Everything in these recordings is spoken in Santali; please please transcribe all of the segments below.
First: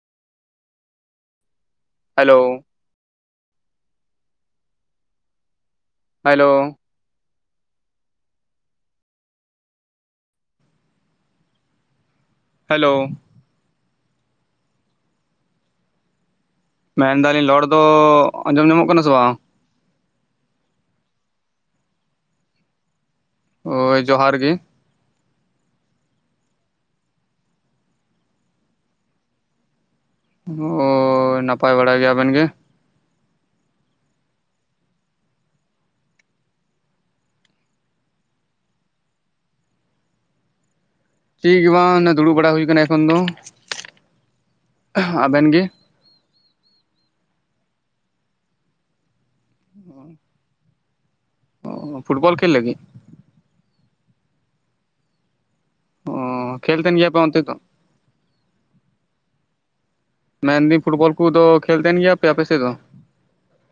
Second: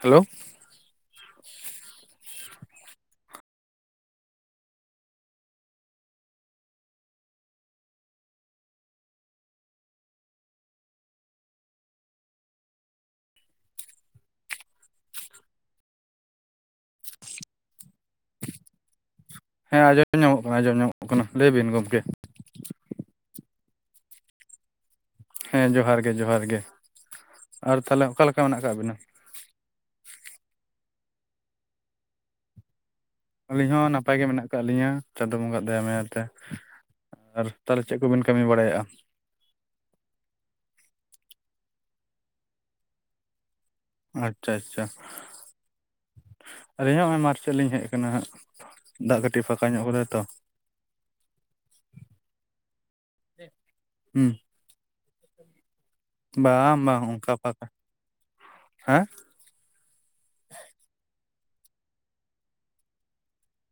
ᱦᱮᱞᱳ! ᱦᱮᱞᱳ! ᱦᱮᱞᱳ! ᱦᱮᱞᱳ! ᱢᱮᱱᱫᱟᱞᱤᱧ ᱞᱚᱲ ᱫᱚᱻ ᱟᱸᱡᱚᱢ ᱧᱟᱢᱚᱜ ᱠᱟᱱᱟ ᱥᱮ ᱵᱟᱝ? ᱦᱮᱸ ᱟᱡᱚᱢ ᱧᱟᱢᱚᱜ ᱠᱟᱱᱟ, ᱟᱡᱚᱢ ᱧᱟᱢᱚᱜ ᱠᱟᱱᱟ ᱞᱟᱹᱭ ᱵᱤᱱ ᱜᱚᱢᱠᱮ᱾ ᱦᱳᱭ, ᱡᱚᱦᱟᱨ ᱜᱮ᱾ ᱦᱮᱸ ᱡᱚᱦᱟᱨ ᱜᱮ ᱡᱚᱦᱟᱨ ᱜᱮ, ᱟᱨ ᱛᱟᱦᱚᱞᱮ ᱚᱠᱟᱞᱮᱠᱟ ᱢᱮᱱᱟᱜ ᱟᱠᱟᱜ ᱵᱤᱱᱟ? ᱦᱳᱻᱭ ᱱᱟᱯᱟᱭ ᱵᱟᱲᱟ ᱜᱮ, ᱟᱵᱮᱱ ᱜᱮ? ᱟᱹᱞᱤᱧ ᱦᱚᱸ ᱱᱟᱯᱟᱭ ᱜᱮ ᱢᱮᱱᱟᱜ ᱟᱠᱟᱜ ᱞᱤᱧᱟ ᱪᱟᱸᱫᱳ ᱵᱚᱸᱜᱟᱼᱟᱜ ᱫᱟᱭᱟ ᱢᱟᱭᱟ ᱛᱮ᱾ ᱟᱨ ᱛᱟᱦᱚᱞᱮ ᱪᱮᱜ ᱠᱚᱵᱤᱱ ᱠᱟᱹᱢᱤ ᱵᱟᱲᱟᱭᱮᱜᱼᱟ? ᱪᱤᱜ ᱜᱮ ᱵᱟᱝ, ᱚᱱᱮ ᱫᱩᱲᱩᱵ ᱵᱟᱲᱟ ᱦᱩᱭ ᱠᱟᱱᱟ ᱮᱠᱷᱚᱱ ᱫᱚ᱾ ᱟᱪᱪᱷᱟ, ᱟᱪᱪᱷᱟ! ᱟᱵᱮᱱ ᱜᱮ ᱟᱹᱞᱤᱧ ᱦᱚᱸ ᱱᱚᱜᱼᱚᱭ ᱢᱟᱴ ᱥᱮᱜ ᱞᱤᱧ ᱦᱮᱡ ᱠᱟᱱᱟ ᱦᱟᱸᱜ ᱫᱟᱜ ᱠᱟᱹᱴᱤᱜ ᱮ ᱯᱷᱟᱠᱟ ᱧᱚᱜ ᱠᱟᱫᱟᱭ ᱛᱚ᱾ [unintelligible] ᱚᱻ ᱯᱷᱩᱴᱵᱚᱞ ᱠᱷᱮᱞ ᱞᱟᱹᱜᱤᱫ? ᱦᱩᱸ! ᱚ ᱵᱟᱝ ᱠᱷᱮᱞ ᱛᱟᱦᱮᱱ ᱵᱟᱝ ᱜᱮᱭᱟ ᱯᱮ ᱚᱝᱠᱟ ᱚᱱᱛᱮ ᱫᱚ ᱯᱟᱠᱟ, ᱦᱮᱸᱜ! ᱢᱮᱱᱫᱤᱧ ᱯᱷᱩᱴᱵᱚᱞ ᱠᱩᱫᱚ ᱠᱷᱮᱞ ᱛᱟᱦᱮᱱ ᱜᱮᱭᱟᱯᱮ ᱟᱯᱮᱥᱮᱫ ᱫᱚ?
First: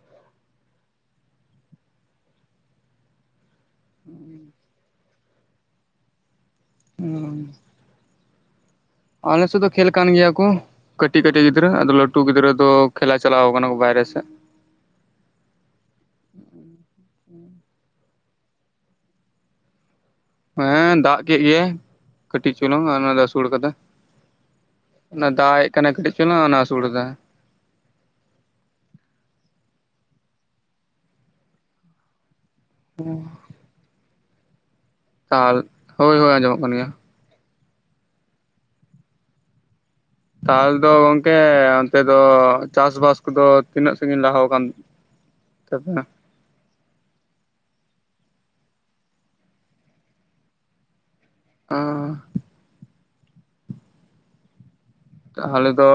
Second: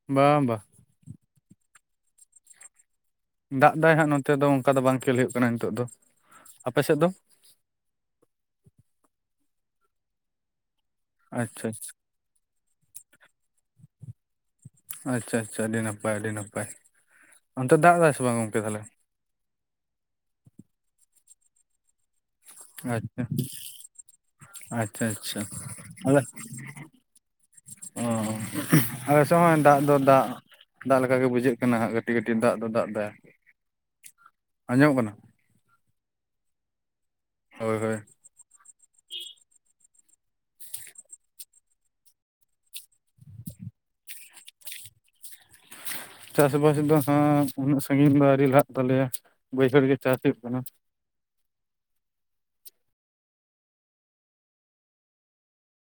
ᱵᱟᱢ ᱰᱟ᱾ ᱫᱟᱜ ᱫᱟᱭ ᱦᱟᱸᱜ ᱱᱚᱸᱛᱮ ᱫᱚ ᱚᱝᱠᱟ ᱫᱚ ᱵᱟᱝ ᱠᱷᱮᱞ ᱦᱳᱭᱳᱜ ᱠᱟᱱᱟ ᱱᱤᱛᱚᱜ ᱫᱚ, ᱟᱯᱮᱥᱮᱜ ᱫᱚ? ᱟᱞᱮ ᱥᱮᱜ ᱫᱚ ᱠᱷᱮᱞ ᱠᱟᱱ ᱜᱮᱭᱟ ᱠᱚ, ᱠᱟᱹᱴᱤᱜ ᱠᱟᱹᱴᱤᱜ ᱟᱪᱪᱷᱟ ᱜᱤᱫᱽᱨᱟᱹ ᱟᱪᱪᱷᱟ ᱟᱫᱚ ᱞᱟᱹ ᱴᱩ ᱜᱤᱫᱽᱨᱟᱹ ᱫᱚ ᱠᱷᱮᱞᱟ ᱪᱟᱞᱟᱣ ᱠᱟᱱᱟ ᱠᱚ ᱵᱟᱭᱨᱮ ᱥᱮᱜ᱾ ᱟᱪᱪᱷᱟ ᱟᱪᱪᱷᱟ ᱟᱹᱰᱤ ᱱᱟᱯᱟᱭ ᱟᱹᱰᱤ ᱱᱟᱯᱟᱭ, ᱚᱱᱛᱮ ᱫᱟᱜ ᱫᱟᱭ ᱥᱮ ᱵᱟᱝ ᱜᱚᱝᱠᱮ ᱛᱟᱦᱞᱮ? ᱦᱮᱸ ᱫᱟᱜ ᱠᱮᱜ ᱜᱮᱭᱟᱭ᱾ ᱠᱟᱹᱴᱤᱡ ᱪᱩᱞᱩᱝ ᱚᱱᱟ ᱟᱪᱪᱷᱟ ᱫᱚ ᱟᱹᱥᱩᱲ ᱠᱟᱫᱟ, ᱟᱪᱪᱷᱟ ᱚᱱᱟ ᱟᱪᱪᱷᱟ ᱫᱟᱜ ᱮᱜ ᱠᱟᱱᱮ ᱠᱟᱹᱴᱤᱡ ᱟᱞᱮ ᱪᱩᱞᱩᱝ ᱚᱱᱟ ᱟᱥᱩᱲ ᱫᱟᱭ᱾ ᱚ ᱟᱞᱮᱥᱮᱜ ᱦᱚᱸ-ᱚᱭ ᱫᱟᱜ ᱫᱚ ᱫᱟᱜ ᱫᱟᱜ ᱞᱮᱠᱟᱜᱮ ᱵᱩᱡᱷᱟᱹᱜ ᱠᱟᱱᱟ ᱦᱟᱸᱜ ᱠᱟᱹᱴᱤᱡ ᱠᱟᱹᱴᱤᱡ ᱫᱟᱜ ᱫᱚ ᱫᱟᱜ ᱫᱟᱭ᱾ᱟᱸᱡᱚᱢᱚᱜ ᱠᱟᱱᱟ? ᱛᱟᱞ, ᱦᱳᱭ ᱦᱳᱭ ᱟᱸᱡᱚᱢᱚᱜ ᱠᱟᱱ ᱜᱮᱭᱟ᱾ ᱦᱳᱭ ᱦᱳᱭ᱾ ᱛᱟᱞ ᱫᱚ ᱜᱚᱝᱠᱮ ᱚᱱᱛᱮ ᱫᱚ ᱪᱟᱥ ᱵᱟᱥ ᱠᱚᱫᱚ ᱛᱤᱱᱟᱹᱜ ᱥᱟᱹᱜᱤᱱ ᱞᱟᱦᱟᱣ ᱠᱟᱱ ᱛᱟᱵᱤᱱᱟ? ᱪᱟᱥᱵᱟᱥ ᱫᱚ ᱦᱟᱸᱜ ᱩᱱᱟᱹᱜ ᱥᱟᱹᱜᱤᱱ ᱫᱚ ᱟᱹᱣᱨᱤ ᱞᱟᱦᱟᱜ ᱛᱟᱞᱮᱭᱟ, ᱵᱟᱹᱭᱦᱟᱹᱲ ᱜᱮ ᱪᱟᱥ ᱦᱩᱭᱩᱜ ᱠᱟᱱᱟ᱾ ᱟᱸᱻ ᱛᱟᱦᱚᱞᱮ ᱫᱚᱻ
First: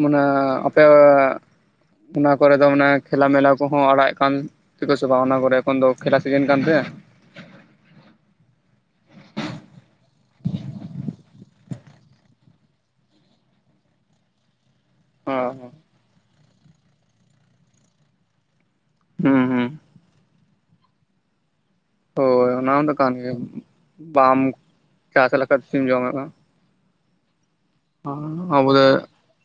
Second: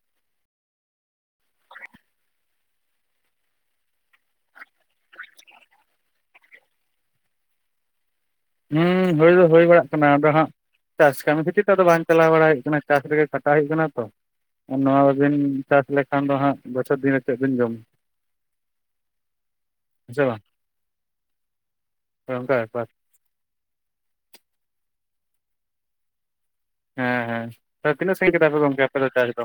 ᱢᱟᱱᱮᱻ ᱟᱯᱮᱻ ᱚᱱᱟ ᱠᱚᱨᱮ ᱫᱚ ᱢᱟᱱᱮ ᱠᱷᱮᱞᱟ ᱢᱮᱞᱟ ᱠᱚᱦᱚᱸ ᱟᱲᱟᱣᱮᱜ ᱠᱟᱱ ᱛᱮ ᱠᱚ ᱥᱮ ᱵᱟ ᱚᱱᱟ ᱠᱚᱨᱮ ᱮᱠᱷᱚᱱ ᱫᱚ ᱠᱷᱮᱞᱟ ᱥᱤᱡᱤᱱ ᱠᱟᱱ ᱛᱮ? ᱦᱩᱸ ᱦᱳᱭ ᱫᱚ ᱦᱳᱭ ᱵᱟᱲᱟᱜ ᱠᱟᱱᱟ, ᱟᱫᱚ ᱦᱟᱸᱜ ᱪᱟᱥ ᱠᱟᱹᱢᱤ ᱠᱷᱟᱹᱛᱤᱨ ᱛᱮᱫᱚ ᱵᱟᱝ ᱪᱟᱞᱟᱣ ᱵᱟᱲᱟᱭ ᱦᱩᱭᱩᱜ ᱠᱟᱱᱟ ᱪᱟᱥ ᱨᱮᱜᱮ ᱠᱷᱟᱴᱟᱜ ᱦᱩᱭᱩᱜ ᱠᱟᱱᱟ ᱛᱚ, ᱱᱚᱣᱟ ᱵᱤᱱ ᱪᱟᱥ ᱞᱮᱠᱷᱟᱱ ᱫᱚ ᱦᱟᱸᱜ ᱵᱚᱪᱷᱚᱨ ᱫᱤᱱ ᱨᱮ ᱪᱮᱜ ᱵᱤᱱ ᱡᱚᱢᱟ? ᱦᱩᱸ ᱦᱩᱸ᱾ ᱦᱮᱸ ᱥᱮ ᱵᱟᱝ? ᱦᱳᱭ ᱚᱱᱠᱟ ᱚᱱᱟ ᱵᱮᱯᱟᱨ ᱦᱚᱸᱛᱚ ᱠᱟᱱ ᱜᱮᱭᱟ, ᱵᱟᱢ ᱪᱟᱥ ᱞᱮᱠᱟᱡ ᱪᱤᱢ ᱡᱚᱢᱮᱜ-ᱟ ᱦᱮᱸ ᱦᱮᱸ, ᱛᱚ ᱛᱤᱱᱟᱹᱜ ᱥᱟᱹᱜᱤᱧ ᱠᱮᱫᱟᱯᱮ ᱜᱚᱝᱠᱮ ᱟᱯᱮ ᱫᱚ ᱪᱟᱥ ᱫᱚ?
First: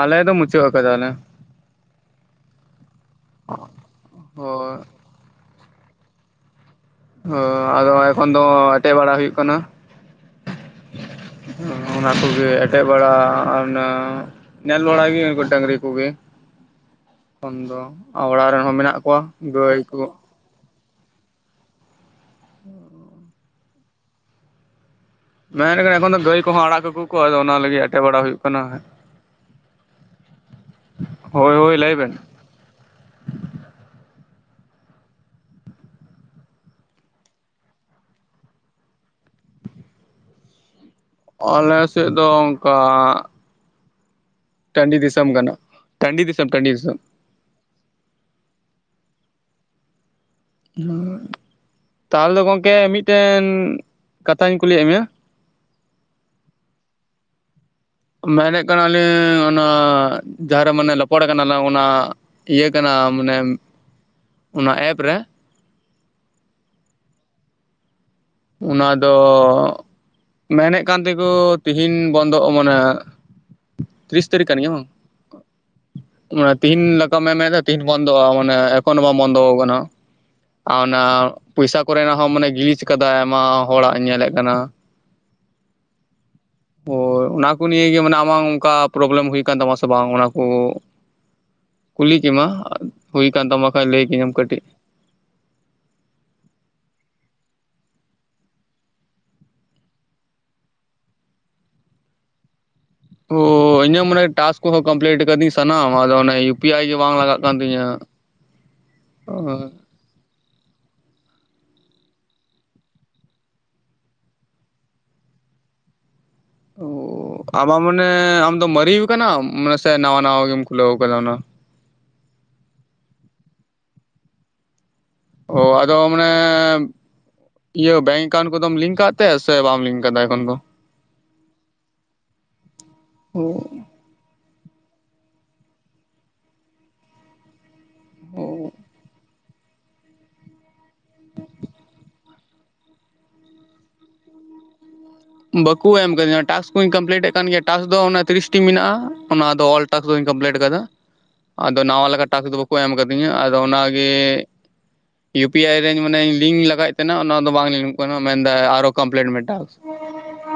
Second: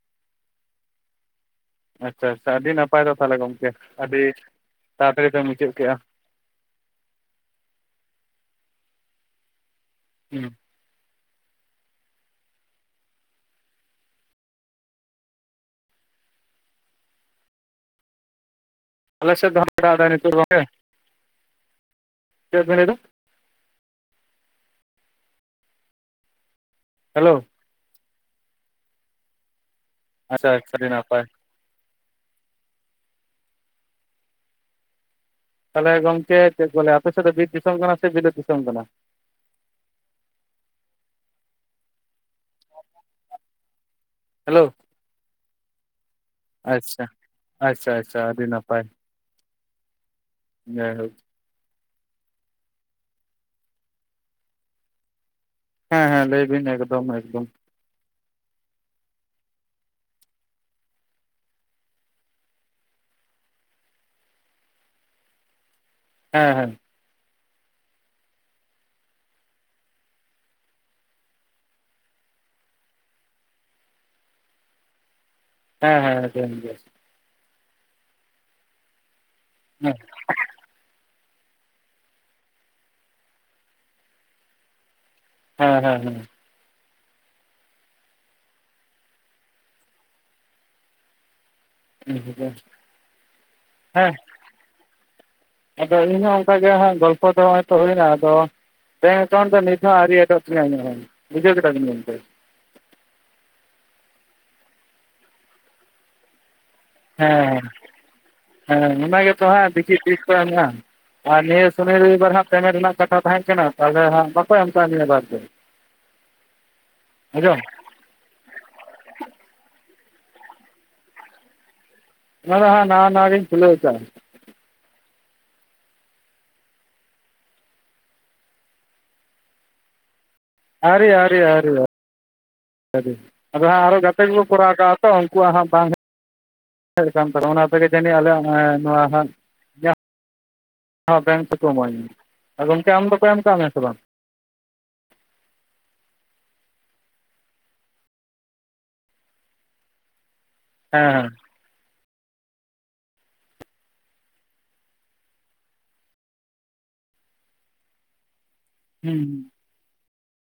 ᱟᱞᱮ ᱫᱚ ᱢᱩᱪᱟᱹᱜ ᱠᱟᱫᱟᱞᱮ᱾ ᱟᱪᱪᱷᱟ ᱟᱪᱪᱷᱟ ᱟᱹᱰᱤ ᱱᱟᱯᱟᱭ ᱫᱚ ᱛᱟᱦᱞᱮ ᱜᱚᱢᱠᱮ ᱟᱹᱰᱤ ᱦᱳᱭ ᱛᱟᱲᱟᱛᱟᱲᱤ ᱯᱮ ᱢᱩᱪᱟᱹᱫ ᱠᱮᱜ-ᱟ᱾ ᱦᱳ ᱟᱫᱚ ᱮᱠᱷᱚᱱ ᱫᱚ ᱮᱴᱮᱜ ᱵᱟᱲᱟ ᱦᱩᱭᱩᱜ ᱠᱟᱱᱟ᱾ ᱦᱩᱸ᱾ ᱦᱚᱸ ᱚᱱᱟ ᱠᱚᱜᱮ ᱮᱴᱮᱜ ᱵᱟᱲᱟ ᱟᱨ ᱚᱱᱟ ᱱᱮᱞ ᱵᱟᱲ ᱜᱮ ᱩᱱᱠᱩ ᱰᱟᱹᱝᱨᱤ ᱠᱚᱜᱮ ᱮᱠᱷᱚᱱ ᱫᱚ, ᱟᱨ ᱚᱲᱟᱜ ᱨᱮᱱ ᱦᱚᱸ ᱢᱮᱱᱟᱜ ᱠᱚᱣᱟ ᱟᱞᱮ ᱥᱮᱫ ᱫᱚ ᱦᱟᱜ ᱜᱟᱹᱭ [unintelligible] ᱚᱱᱰᱮ ᱠᱚ ᱱᱤᱛᱚᱜ᱾ [unintelligible] ᱪᱮᱫ ᱵᱮᱱ ᱞᱟᱹᱭ ᱫᱟ? ᱢᱮᱱᱮᱠᱷᱟᱱ ᱮᱠᱷᱚᱱ ᱫᱚ ᱜᱟᱹᱭ ᱠᱚᱦᱚᱸ ᱟᱲᱟᱜ ᱠᱟᱹᱠᱩᱣ ᱠᱚ ᱦᱮᱞᱳ ᱟᱫᱚ ᱚᱱᱟ ᱞᱟᱹᱜᱤᱫ ᱮᱴᱮᱜ ᱵᱟᱲᱟ ᱦᱩᱭᱩᱜ ᱠᱟᱱᱟ᱾ ᱟᱪᱷᱟ ᱟᱪᱪᱷᱟ ᱟᱹᱰᱤ ᱱᱟᱯᱟᱭ᱾ ᱦᱳᱭ ᱦᱳᱭ ᱞᱟᱹᱭ ᱵᱮᱱ? ᱛᱟᱦᱞᱮ ᱜᱚᱝᱠᱮ ᱪᱮᱫ ᱵᱚᱞᱮ ᱟᱯᱮ ᱥᱮᱫ ᱫᱚ ᱵᱤᱨ ᱫᱤᱥᱚᱢ ᱠᱟᱱᱟ ᱥᱮ ᱵᱤᱞᱟᱹᱛ ᱫᱤᱥᱚᱢ ᱠᱟᱱᱟ? ᱚᱞᱮ ᱥᱮᱜ ᱫᱚ ᱚᱝᱠᱟ ᱦᱮᱞᱳ ᱴᱟᱺᱰᱤ ᱫᱤᱥᱚᱢ ᱠᱟᱱᱟ, ᱴᱟᱺᱰᱤ ᱫᱤᱥᱚᱢ ᱴᱟᱺᱰᱤ ᱫᱤᱥᱚᱢ᱾ ᱟᱪᱷᱟ ᱟᱪᱷᱟ ᱟᱹᱰᱤ ᱱᱟᱯᱟᱭ᱾ ᱡᱟᱭᱦᱳᱠ ᱦᱩᱸ ᱛᱟᱦᱚᱞᱮ ᱫᱚ ᱜᱚᱝᱠᱮ ᱢᱤᱫᱴᱮᱱ ᱠᱟᱛᱷᱟᱧ ᱠᱩᱞᱤᱭᱮᱜ ᱢᱮᱭᱟ᱾ ᱦᱮᱸ ᱦᱮᱸ ᱞᱟᱹᱭ ᱵᱤᱱ ᱮᱠᱫᱚᱢ ᱮᱠᱫᱚᱢ᱾ ᱢᱮᱱᱮᱜ ᱠᱟᱱᱟᱞᱤᱧ ᱚᱱᱟ ᱡᱟᱦᱟᱸᱨᱮ ᱢᱟᱱᱮ ᱨᱚᱯᱚᱲ ᱠᱟᱱᱟ ᱞᱟᱝ ᱚᱱᱟ ᱤᱭᱟᱹ ᱠᱟᱱᱟ ᱢᱟᱱᱮ, ᱚᱱᱟ ᱮᱯ ᱨᱮ ᱦᱮᱸ ᱦᱮᱸ᱾ ᱚᱱᱟ ᱫᱚᱻ ᱢᱮᱱᱮᱜ ᱠᱟᱱ ᱛᱮᱠᱚ ᱛᱤᱦᱤᱧ ᱵᱚᱱᱫᱚᱜ-ᱟ ᱢᱟᱱᱮ ᱛᱤᱭᱤᱥ ᱛᱟᱹᱨᱤᱠ ᱠᱟᱱ ᱜᱮᱭᱟ ᱵᱟᱝ? ᱦᱮᱸ ᱦᱮᱸ ᱦᱮᱸ ᱢᱟᱱᱮ ᱛᱤᱦᱤᱧ ᱞᱮᱠᱟᱢᱮᱱ ᱮᱫᱟ ᱛᱤᱦᱤᱧ ᱵᱚᱱᱫᱚᱜ-ᱟ, ᱢᱟᱱᱮ ᱮᱠᱷᱚᱱ ᱦᱚᱸ ᱵᱟᱝ ᱵᱚᱱᱫᱚ ᱟᱠᱟᱱᱟ᱾ ᱦᱮᱸ ᱟᱨ ᱚᱱᱟ ᱯᱚᱭᱥᱟ ᱠᱚᱨᱮᱱᱟᱜ ᱦᱚᱸ ᱢᱟᱱᱮ ᱜᱤᱞᱤᱡ ᱟᱠᱟᱫᱟᱭ ᱟᱭᱢᱟ ᱦᱚᱲᱟᱜ ᱧᱮᱞᱮᱜ ᱠᱟᱱᱟ᱾ ᱦᱮᱸ ᱦᱮᱸ ᱦᱮᱸ᱾ ᱦᱳᱭ ᱚᱱᱟᱠᱚ ᱱᱤᱭᱮ ᱜᱮ ᱢᱟᱱᱮ ᱟᱢᱟᱜ ᱚᱱᱠᱟ ᱯᱚᱨᱚᱵᱚᱞᱮᱢ ᱦᱩᱭ ᱠᱟᱱ ᱛᱟᱢᱟ ᱥᱮ ᱵᱟᱝ ᱚᱱᱟᱠᱚ? ᱠᱩᱞᱤ ᱠᱮᱢᱟ, ᱦᱮᱸ ᱦᱩᱭ ᱠᱟᱱ ᱛᱟᱢᱟ ᱠᱷᱟᱱ ᱞᱟᱹᱭ ᱦᱮᱸ ᱠᱤᱧᱟᱹᱢ ᱠᱟᱹᱴᱤᱡ᱾ ᱟᱫᱚ ᱤᱧᱦᱚᱸ ᱚᱱᱠᱟᱜᱮ ᱦᱟᱸᱜ ᱜᱚᱞᱯᱚ ᱫᱚ ᱦᱚᱜ-ᱚᱭ ᱛᱚ ᱦᱩᱭᱱᱟ ᱟᱫᱚ᱾ ᱵᱮᱝᱠ ᱮᱠᱟᱣᱩᱱᱴ ᱫᱚ ᱱᱤᱛ ᱦᱚᱸ ᱟᱹᱣᱨᱤ ᱮᱰᱚᱜ ᱛᱤᱧᱟᱹ ᱤᱧᱟᱹᱜ ᱦᱚᱸ᱾ ᱵᱩᱡᱷᱟᱹᱣ ᱠᱮᱫᱟ ᱵᱮᱱ ᱜᱚᱝᱠᱮ᱾ ᱚᱻ ᱤᱧᱟᱹᱜ ᱢᱟᱱᱮ ᱴᱟᱠᱥ ᱠᱚᱦᱚᱸ ᱠᱚᱢᱯᱤᱞᱤᱴ ᱠᱟᱫᱤᱧ ᱥᱟᱱᱟᱢ᱾ ᱟᱫᱚ ᱚᱱᱟ ᱭᱩ ᱯᱤ ᱟᱭᱤ ᱜᱤ ᱦᱮᱸ ᱦᱮᱸ ᱚᱱᱟ ᱜᱮᱛᱚ ᱦᱟᱸᱜ ᱰᱤᱪᱤ ᱛᱤᱥ ᱠᱚ ᱮᱢᱚᱜ-ᱟ᱾ ᱟᱨ ᱱᱤᱭᱟᱹ ᱥᱩᱱᱤ ᱨᱚᱵᱤ ᱵᱟᱨ ᱦᱟᱸᱜ ᱯᱮᱢᱮᱱᱴ ᱨᱮᱱᱟᱜ ᱠᱟᱛᱷᱟ ᱛᱟᱦᱮᱸ ᱠᱟᱱᱟ᱾ ᱛᱟᱦᱚᱸᱞᱮ ᱦᱟᱸᱜ ᱵᱟᱠᱚ ᱮᱢ ᱠᱟᱜ ᱞᱮᱭᱟ ᱵᱟᱨ ᱯᱮ [inaudible] ᱚ ᱟᱵᱟ ᱢᱟᱱᱮ, ᱟᱢ ᱫᱚᱢ ᱢᱟᱨᱤᱣᱩ ᱠᱟᱱᱟᱢ? ᱢᱟᱱᱮ ᱥᱮ ᱱᱟᱣᱟ ᱱᱟᱣᱟ ᱜᱮᱢ ᱠᱷᱩᱞᱟᱹᱣ ᱟᱠᱟᱫᱟ ᱚᱱᱟ? ᱦᱮᱸ ᱦᱮᱸ ᱱᱟᱣᱟ ᱱᱟᱣᱟ ᱜᱮᱧ ᱠᱷᱩᱞᱟᱹᱣ ᱟᱠᱟᱫᱟ᱾ ᱚ ᱟᱫᱚ ᱢᱟᱱᱮ ᱤᱭᱟᱹ ᱵᱮᱝᱠ ᱮᱠᱟᱣᱩᱱᱴ ᱠᱚᱫᱚᱢ ᱞᱤᱝᱠ ᱠᱟᱜ ᱛᱮ, ᱥᱮ ᱵᱟᱢ ᱞᱤᱝᱠ ᱠᱟᱫᱟ ᱮᱠᱷᱚᱱ ᱫᱚ? ᱟᱹᱣᱨᱤ ᱟᱹᱣᱨᱤ ᱟᱹᱣᱨᱤ ᱟᱹᱣᱨᱤ ᱚ ᱟᱫᱚ ᱦᱟᱸᱜ ᱟᱨᱦᱚ ᱜᱟ ᱛᱮ ᱠᱚᱠᱚ ᱠᱚᱨᱟᱣ ᱠᱟᱜ-ᱟ ᱛᱚ᱾ ᱩᱱᱠᱩᱣᱟᱜ ᱦᱚᱸ ᱵᱟᱝ ᱦᱮᱡ ᱦᱮᱡ ᱠᱟᱱ ᱛᱟᱠᱚᱣᱟ᱾ ᱚᱱᱟ ᱚᱱᱠᱟ ᱜᱮ ᱡᱟᱹᱱᱤᱡ ᱟᱞᱮᱭᱟᱜ ᱚ ᱦᱚᱸ ᱮ ᱱᱚᱣᱟ ᱦᱚᱸ᱾ ᱦᱚᱸ ᱵᱮᱝᱠ ᱛᱮᱠᱚ ᱤᱢᱟᱹᱧᱟᱹ᱾ ᱟᱨ ᱜᱚᱝᱠᱮ ᱟᱢ ᱫᱚᱠᱚ ᱮᱢ ᱠᱟᱜ ᱢᱮᱭᱟ ᱥᱮ ᱵᱟᱝ? ᱵᱟᱹᱠᱩ ᱮᱢ ᱠᱟᱫᱤᱧᱟᱹ ᱴᱟᱥᱠ ᱠᱩᱧ ᱠᱚᱢᱯᱤᱞᱤᱴᱮ ᱠᱟᱱ ᱜᱮᱭᱟ, ᱴᱟᱥᱠ ᱫᱚ ᱚᱱᱟ ᱛᱤᱨᱤᱥ ᱴᱤ ᱢᱮᱱᱟᱜ-ᱟ᱾ ᱚᱱᱟ ᱫᱚ ᱚᱞ ᱴᱟᱥᱠ ᱫᱚᱧ ᱠᱚᱢᱯᱞᱮᱴ ᱟᱠᱟᱫᱟ᱾ ᱦᱮᱸ ᱦᱮᱸ ᱟᱫᱚ ᱱᱟᱣᱟ ᱞᱮᱠᱟ ᱴᱟᱥᱠ ᱫᱚ ᱵᱟᱹᱠᱩ ᱮᱢ ᱟᱠᱟᱫᱤᱧᱟᱹ᱾ ᱟᱫᱚ ᱚᱱᱟᱜᱮᱻ ᱭᱩ ᱯᱤ ᱟᱭ ᱨᱮᱧ ᱢᱟᱱᱮᱧ ᱞᱤᱝᱠ ᱞᱟᱜᱟᱣᱮᱫ ᱛᱟᱦᱮᱸᱱᱟ ᱚᱱᱟ ᱫᱚ ᱵᱟᱝ ᱞᱤᱝᱚᱜ ᱠᱟᱱᱟ ᱢᱮᱱᱫᱟᱭ ᱟᱨᱚ ᱦᱩᱸ ᱠᱚᱢᱯᱞᱤᱴ ᱢᱮ ᱴᱟᱠᱥ᱾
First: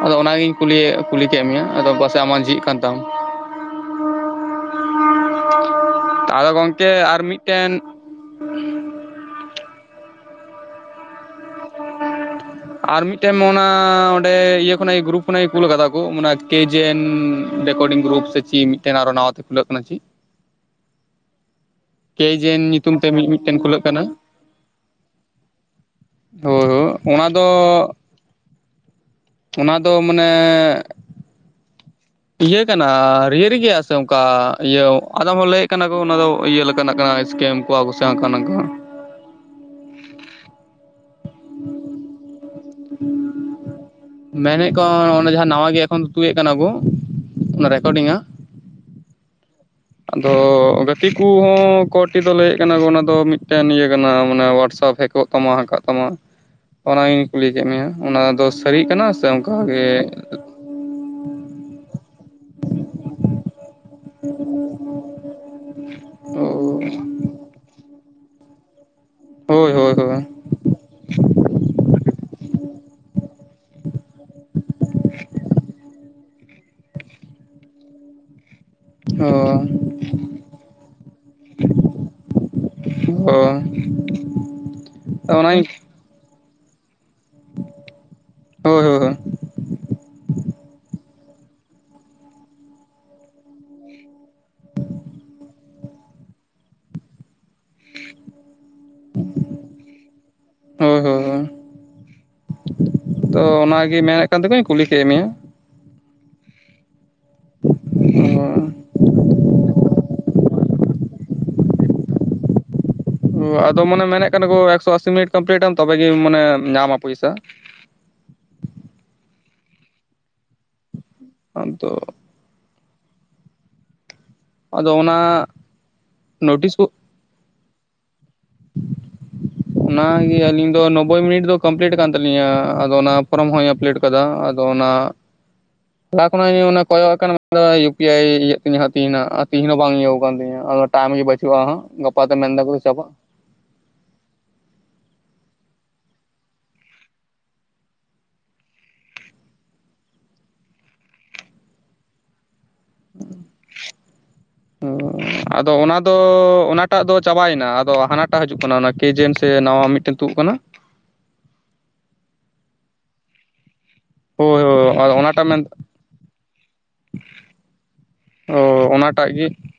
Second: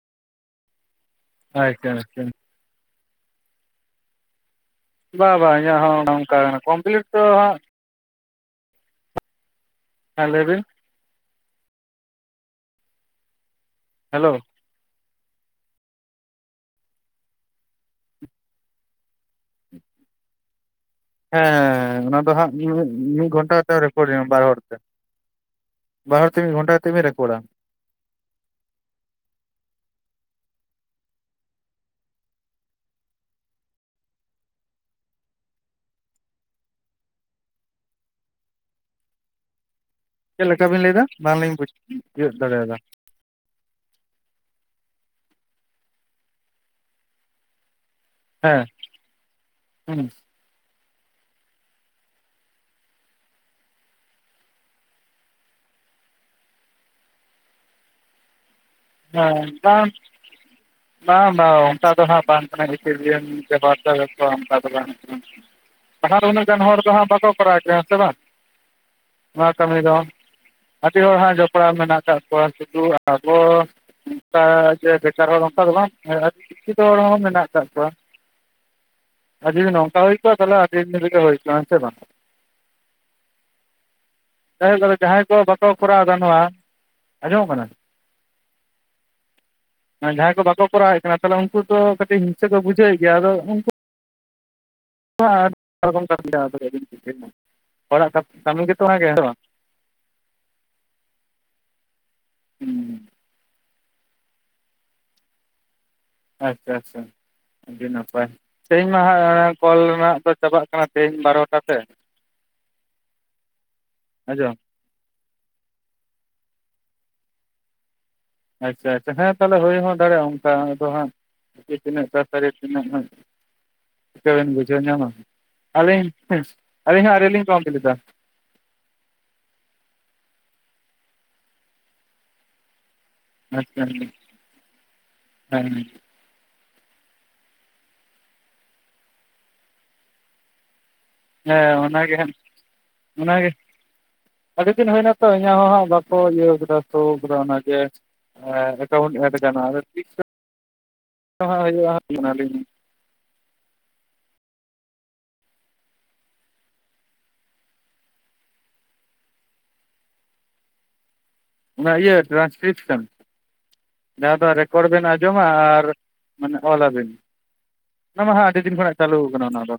ᱟᱫᱚ ᱚᱱᱟᱜᱤᱧ ᱠᱩᱞᱤ ᱭᱮᱜ ᱠᱩᱞᱤ ᱠᱮᱫ ᱢᱮᱭᱟ, ᱟᱫᱚ ᱟᱪᱪᱷᱟ ᱯᱟᱥᱮᱜ ᱟᱪᱪᱷᱟ ᱟᱢᱟᱜ ᱡᱷᱤᱡ ᱠᱟᱱ ᱛᱟᱢ᱾ ᱵᱟ ᱵᱟ ᱤᱧᱟᱹᱜ ᱦᱚᱸ ᱚᱱᱮ ᱚᱱᱠᱟ ᱟᱫᱚ ᱜᱚᱝᱠᱮ ᱠᱚᱢᱯᱤᱞᱤᱴ ᱟᱨ ᱫᱚ ᱦᱟᱸᱜ ᱢᱤᱫᱴᱮᱱ ᱦᱮᱸ ᱞᱟᱹᱭ ᱵᱤᱱ᱾ ᱟᱨ ᱢᱤᱫᱴᱮᱱ ᱚᱱᱟ ᱚᱸᱰᱮ ᱦᱮᱞᱳ ᱤᱭᱟᱹ ᱠᱷᱚᱱᱟᱜ ᱜᱨᱩᱯ ᱚᱱᱟᱭ ᱠᱩᱞ ᱠᱟᱫᱟ ᱠᱚ ᱚᱱᱟ ᱠᱮᱡᱮ ᱮᱱ ᱨᱮᱠᱚᱨᱰᱤᱝ ᱜᱨᱩᱯ ᱥᱮ ᱪᱮᱫ ᱢᱤᱫᱴᱮᱱ ᱟᱨᱚ ᱱᱟᱣᱟ ᱠᱷᱩᱞᱟᱹᱜ ᱠᱟᱱᱟ ᱪᱮᱫ ᱦᱮᱸᱻ ᱚᱱᱟ ᱫᱚ ᱦᱟᱸᱜ ᱠᱮᱡᱮᱱ ᱢᱤᱫ ᱧᱩᱛᱩᱢ ᱛᱮ [unintelligible] ᱢᱤᱫ ᱢᱤᱫᱜᱷᱚᱱᱴᱟ ᱢᱤᱫᱴᱮᱱ ᱠᱟᱛᱮ ᱠᱷᱩᱞᱟᱹᱜ ᱠᱟᱱᱟ ᱨᱮᱠᱚᱰᱤᱧᱟ ᱵᱟᱨ ᱦᱚᱲ ᱛᱮ᱾ ᱵᱟᱨ ᱦᱚᱲᱛᱮ ᱢᱤᱫ ᱦᱳᱭ ᱜᱷᱚᱱᱴᱟ ᱠᱟᱛᱮᱫ ᱵᱤᱱ ᱦᱳ ᱨᱮᱠᱚᱨᱰᱟ ᱚᱱᱟᱫᱚᱻ᱾ ᱚᱱᱟᱫᱚ ᱢᱟᱱᱮᱻ᱾ ᱤᱭᱟᱹ ᱠᱟᱱᱟ ᱨᱤᱭᱟᱨᱤ ᱜᱮᱭᱟ ᱥᱮ ᱚᱱᱠᱟ ᱤᱭᱟᱹ ᱟᱫᱚᱢ ᱵᱚᱱ ᱞᱟᱹᱭᱮᱫ ᱠᱟᱱᱟ ᱜᱳ ᱚᱱᱟ ᱫᱚ ᱤᱭᱟᱹ ᱞᱮᱠᱟᱱᱟᱜ ᱠᱟᱱᱟ ᱥᱠᱮᱢ᱾ ᱠᱚᱣᱟ ᱠᱚ ᱥᱮ ᱦᱟᱝᱠᱟ ᱱᱟᱝᱠᱟ᱾ ᱪᱮᱫ ᱠᱮᱠᱟ ᱵᱤᱱ ᱞᱟᱹᱭ ᱫᱟ? ᱵᱟᱝᱞᱤᱧ ᱵᱩᱡ ᱛᱤᱭᱳᱜ ᱫᱟᱲᱮᱭᱟᱫᱟ᱾ ᱢᱮᱱᱮᱫ ᱠᱚᱣᱟᱚᱱ ᱚᱱᱮ ᱡᱟᱦᱟᱸ ᱱᱟᱶᱟ ᱜᱮ ᱮᱠᱷᱚᱱ ᱛᱩᱭᱮᱫ ᱠᱟᱱᱟ ᱠᱚ, ᱚᱱᱮ ᱨᱮᱠᱚᱨᱰᱤᱝᱟ᱾ ᱦᱮᱸ᱾ [inaudible] ᱦᱩᱸ᱾ ᱛᱚᱻ ᱜᱟᱛᱮ ᱠᱚᱦᱚᱸ ᱠᱚᱴᱤ ᱫᱚ ᱞᱟᱹᱭᱮᱫ ᱠᱟᱱᱟ ᱠᱚ ᱚᱱᱟᱫᱚ ᱢᱤᱫᱴᱮᱱ ᱤᱭᱟᱹ ᱠᱟᱱᱟ ᱚᱱᱟ ᱦᱚᱣᱟᱴᱥᱮᱯ ᱦᱮᱠ᱾ [unintelligible] ᱛᱟᱢᱟ ᱦᱟᱝᱠᱟᱜ ᱛᱟᱢᱟ᱾ ᱚᱱᱟᱜᱤᱧ ᱠᱩᱞᱤ ᱠᱮᱫ ᱢᱮᱭᱟ, ᱚᱱᱟ ᱫᱚ ᱥᱟᱹᱨᱤ ᱠᱟᱱᱟ᱾ ᱥᱮ ᱦᱮᱸ ᱚᱱᱠᱟ ᱜᱮᱻ᱾ ᱵᱟᱝ ᱵᱟᱝ ᱵᱟᱝ ᱚᱱᱠᱟ ᱫᱚ ᱦᱟᱸᱜ ᱵᱟᱝ ᱠᱟᱱᱟ᱾ [unintelligible] [unintelligible] ᱞᱟᱦᱟ ᱫᱚ ᱩᱱᱟᱹᱜ ᱜᱟᱱ ᱦᱚᱲ ᱫᱚ ᱦᱟᱸᱜ ᱵᱟᱠᱚ ᱠᱚᱨᱟᱣᱮᱫ ᱛᱟᱦᱮᱸ ᱦᱮᱸ ᱥᱮ ᱵᱟᱝ᱾ ᱱᱚᱣᱟ ᱦᱳᱭ ᱠᱟᱢᱤ ᱦᱳᱭ ᱫᱚ ᱦᱳᱭ ᱟᱰᱤ ᱦᱚᱲ ᱦᱟᱸᱜ ᱡᱚᱯᱲᱟᱣ ᱢᱮᱱᱟᱜ ᱠᱟᱫ ᱠᱚᱣᱟ ᱥᱩᱫᱩ ᱟᱵᱚᱼᱼ ᱚᱱᱠᱟ ᱡᱮ ᱵᱮᱠᱟᱨ ᱦᱚᱲ ᱚᱱᱠᱟ ᱫᱚ ᱵᱟᱝ ᱮᱸ ᱥᱤᱠᱠᱷᱤᱛᱚ ᱦᱚᱲ ᱦᱚᱸ ᱢᱮᱱᱟᱜ ᱠᱟᱫ ᱠᱚᱣᱟ᱾ ᱟᱨ ᱡᱩᱫᱤ ᱚ ᱱᱚᱝᱠᱟ ᱦᱩᱭ ᱠᱚᱜᱼᱟ ᱛᱟᱦᱞᱮ ᱟᱰᱤ ᱫᱤᱱ ᱨᱮ ᱜᱮ ᱦᱩᱭ ᱠᱚᱜᱼᱟ ᱦᱮᱸᱥᱮ ᱵᱟᱝ? ᱦᱮ ᱛᱟᱞᱦᱮ ᱡᱟᱦᱟᱭ ᱠᱚᱣᱟᱜ ᱚᱱᱟᱧ ᱵᱟᱠᱚ ᱠᱚᱨᱟᱣ ᱜᱟᱱᱚᱜᱼᱟ ᱟᱸᱡᱚᱢ ᱠᱟᱱᱟ? ᱦᱳᱭ ᱦᱳᱭ ᱦᱳᱭ ᱡᱟᱦᱟᱸᱭ ᱠᱚ ᱵᱟᱠᱚ ᱠᱚᱨᱟᱣᱮᱫ ᱠᱟᱱᱟ ᱛᱟᱦᱞᱮ ᱵᱟᱠᱚ ᱠᱚᱨᱟᱣᱮᱜ ᱠᱟᱱᱟ ᱩᱱᱠᱩ ᱫᱚ ᱠᱟᱹᱴᱤᱡ ᱦᱤᱝᱥᱟᱹ ᱠᱚ ᱵᱩᱡᱷᱟᱹᱣᱮᱫ ᱜᱮᱭᱟ ᱟᱫᱚ ᱩᱱᱠᱩ ᱼᱼ [inaudible] ᱮᱢᱟ ᱨᱳᱠᱳᱢ ᱠᱟᱱ ᱡᱮᱫᱤᱱ ᱡᱮᱫᱤᱱ᱾ ᱦᱚᱲᱟᱜ ᱠᱟ ᱠᱟᱹᱢᱤ ᱜᱮᱛᱚ ᱚᱱᱟᱜᱮ ᱦᱮᱸ ᱵᱟᱝ ᱦᱳᱭ ᱦᱳᱭ ᱵᱟᱝ ᱛᱚ ᱚᱱᱟᱜᱮ ᱢᱮᱱᱮᱫ ᱠᱟᱱ ᱛᱮᱠᱚᱧ ᱠᱩᱞᱤ ᱠᱮᱫ ᱢᱮᱭᱟ᱾ ᱟᱪᱪᱷᱟ ᱟᱪᱪᱷᱟ ᱟᱰᱤ ᱱᱟᱯᱟᱭ ᱛᱮᱦᱮᱧᱼᱼ ᱚᱱᱟ ᱦᱟᱸᱜ ᱠᱚᱞ ᱨᱮᱱᱟᱜ ᱫᱚ ᱪᱟᱵᱟᱜ ᱠᱟᱱᱟ ᱛᱮᱦᱮᱧ ᱵᱟᱨᱚᱴᱟ ᱛᱮ ᱛᱚ ᱟᱫᱚ ᱢᱟᱱᱮ ᱢᱮᱱᱮᱫ ᱠᱟᱱᱟ ᱟᱸᱡᱚᱢ ᱠᱚ ᱮᱠᱥᱚ ᱟᱥᱤ ᱢᱤᱱᱤᱴ ᱠᱚᱢᱯᱞᱤᱴᱟᱢ ᱛᱚᱵᱮ ᱜᱮ ᱢᱟᱱᱮ ᱧᱟᱢᱟ ᱯᱚᱭᱥᱟ᱾ ᱟᱪᱪᱷᱟ ᱟᱪᱪᱷᱟ ᱦᱮᱸ ᱛᱟᱦᱞᱮ ᱦᱚᱭᱦᱚᱸ ᱫᱟᱲᱮᱭᱟᱜᱼᱟ ᱚᱱᱠᱟ ᱫᱚ ᱦᱟᱸᱜ ᱟᱫᱚ ᱛᱤᱱᱟᱹᱜ ᱴᱟ ᱥᱟᱨᱤ ᱛᱤᱱᱟᱹᱜ ᱴᱟᱼᱼ ᱪᱤᱠᱟᱹ ᱵᱤᱱ ᱵᱩᱡᱷᱟᱹᱣ ᱟᱫᱚ ᱧᱟᱢᱟ ᱚᱱᱟ ᱟᱞᱤᱧ ᱱᱳᱴᱤᱥ ᱠᱚ ᱟᱞᱤᱧ ᱦᱚᱸ ᱟᱣᱨᱤ ᱞᱤᱧ ᱠᱚᱢᱯᱞᱤᱴᱟ᱾ ᱚᱱᱟᱜᱮ ᱟᱞᱤᱧ ᱫᱚ ᱱᱚᱵᱽᱵᱳᱭ ᱢᱤᱱᱤᱴ ᱫᱚ ᱠᱚᱢᱯᱞᱤᱴ ᱠᱟᱱ ᱛᱟᱞᱤᱧᱟ ᱟᱫᱚ ᱚᱱᱟᱼᱼ ᱯᱷᱨᱚᱢ ᱦᱚᱧ ᱟᱪᱪᱷᱟ ᱟᱯᱞᱮᱴ ᱠᱟᱫᱟ ᱟᱫᱚ ᱚᱱᱟᱼᱼ ᱦᱮᱸ ᱞᱟᱦᱟ ᱠᱷᱚᱱᱟᱜ ᱤᱧ ᱠᱚᱭᱚᱜ ᱠᱟᱱᱟ ᱢᱮᱱᱫᱟ ᱤᱭᱩ ᱯᱤ ᱟᱭ ᱤᱭ ᱤᱭᱟᱹᱜ ᱛᱤᱧᱟᱹ ᱦᱟᱸᱜ ᱛᱤᱦᱤᱧ ᱦᱟᱸᱜ ᱟᱨ ᱛᱤᱦᱤᱧ ᱦᱚᱸ ᱵᱟᱝ ᱤᱭᱟᱹ ᱠᱟᱱ ᱛᱤᱧᱟᱹ᱾ ᱠᱟᱢ ᱜᱮ ᱵᱟᱪᱩᱜ ᱦᱮᱸ ᱟᱦᱟᱸᱜ ᱚᱱᱟᱜᱮ ᱜᱟᱯᱟ ᱦᱟᱸᱜ ᱫᱚ ᱢᱮᱱᱫᱟ ᱠᱚ ᱪᱟᱵᱟᱜ᱾ ᱟᱰᱤ ᱫᱤᱱ ᱦᱩᱭᱱᱟᱛᱚ ᱤᱧᱟᱹᱜ ᱦᱚᱸ ᱦᱟᱸᱜ ᱵᱟᱠᱚ ᱤᱭᱟᱹᱣ ᱠᱟᱫᱟ ᱥᱳᱣ ᱠᱟᱫᱟ ᱛᱚ ᱚᱱᱟᱜᱮᱼᱼ ᱮᱠᱟᱣᱩᱱᱴ ᱮᱴ ᱠᱟᱱᱟ ᱟᱫᱚ ᱛᱤᱥ ᱪᱚ ᱦᱟᱸᱜ ᱦᱩᱭᱩᱜᱼᱟ ᱚᱱᱟᱞᱤᱧᱼᱼ [unintelligible] ᱟᱫᱚ ᱚᱱᱟ ᱫᱚ ᱚᱱᱟᱴᱟᱜ ᱫᱚ ᱪᱟᱵᱟᱭᱮᱱᱟ ᱟᱫᱚ ᱦᱟᱱᱟᱴᱟᱜ ᱦᱤᱡᱩᱜ ᱠᱟᱱᱟ ᱚᱱᱟ ᱚᱱᱟ ᱠᱮᱡᱮᱱ ᱥᱮ ᱱᱟᱣᱟ ᱢᱤᱫᱴᱮᱱ ᱛᱩᱫ ᱠᱟᱱᱟ ᱚᱱᱟ ᱤᱭᱟᱹ ᱴᱨᱟᱱᱥᱠᱤᱨᱤᱯᱥᱚᱱ ᱡᱟᱦᱟᱸ ᱫᱚ ᱦᱳᱭ ᱨᱮᱠᱚᱨᱰ ᱦᱳᱭ ᱵᱮᱱ ᱟᱫᱚ ᱟᱸᱡᱚᱢᱟ ᱚᱱᱟᱴᱟᱜ ᱢᱮᱱ ᱟᱨ ᱚᱞᱟᱵᱤᱱ ᱚᱱᱟ ᱢᱟ ᱦᱟᱸᱜ ᱟᱰᱤ ᱫᱤᱱ ᱚ ᱠᱷᱚᱱᱟᱜ ᱪᱟᱹᱞᱩᱣ ᱚᱱᱟᱴᱟᱜ ᱠᱟᱱᱟ ᱜᱮ ᱚᱱᱟ ᱫᱚ᱾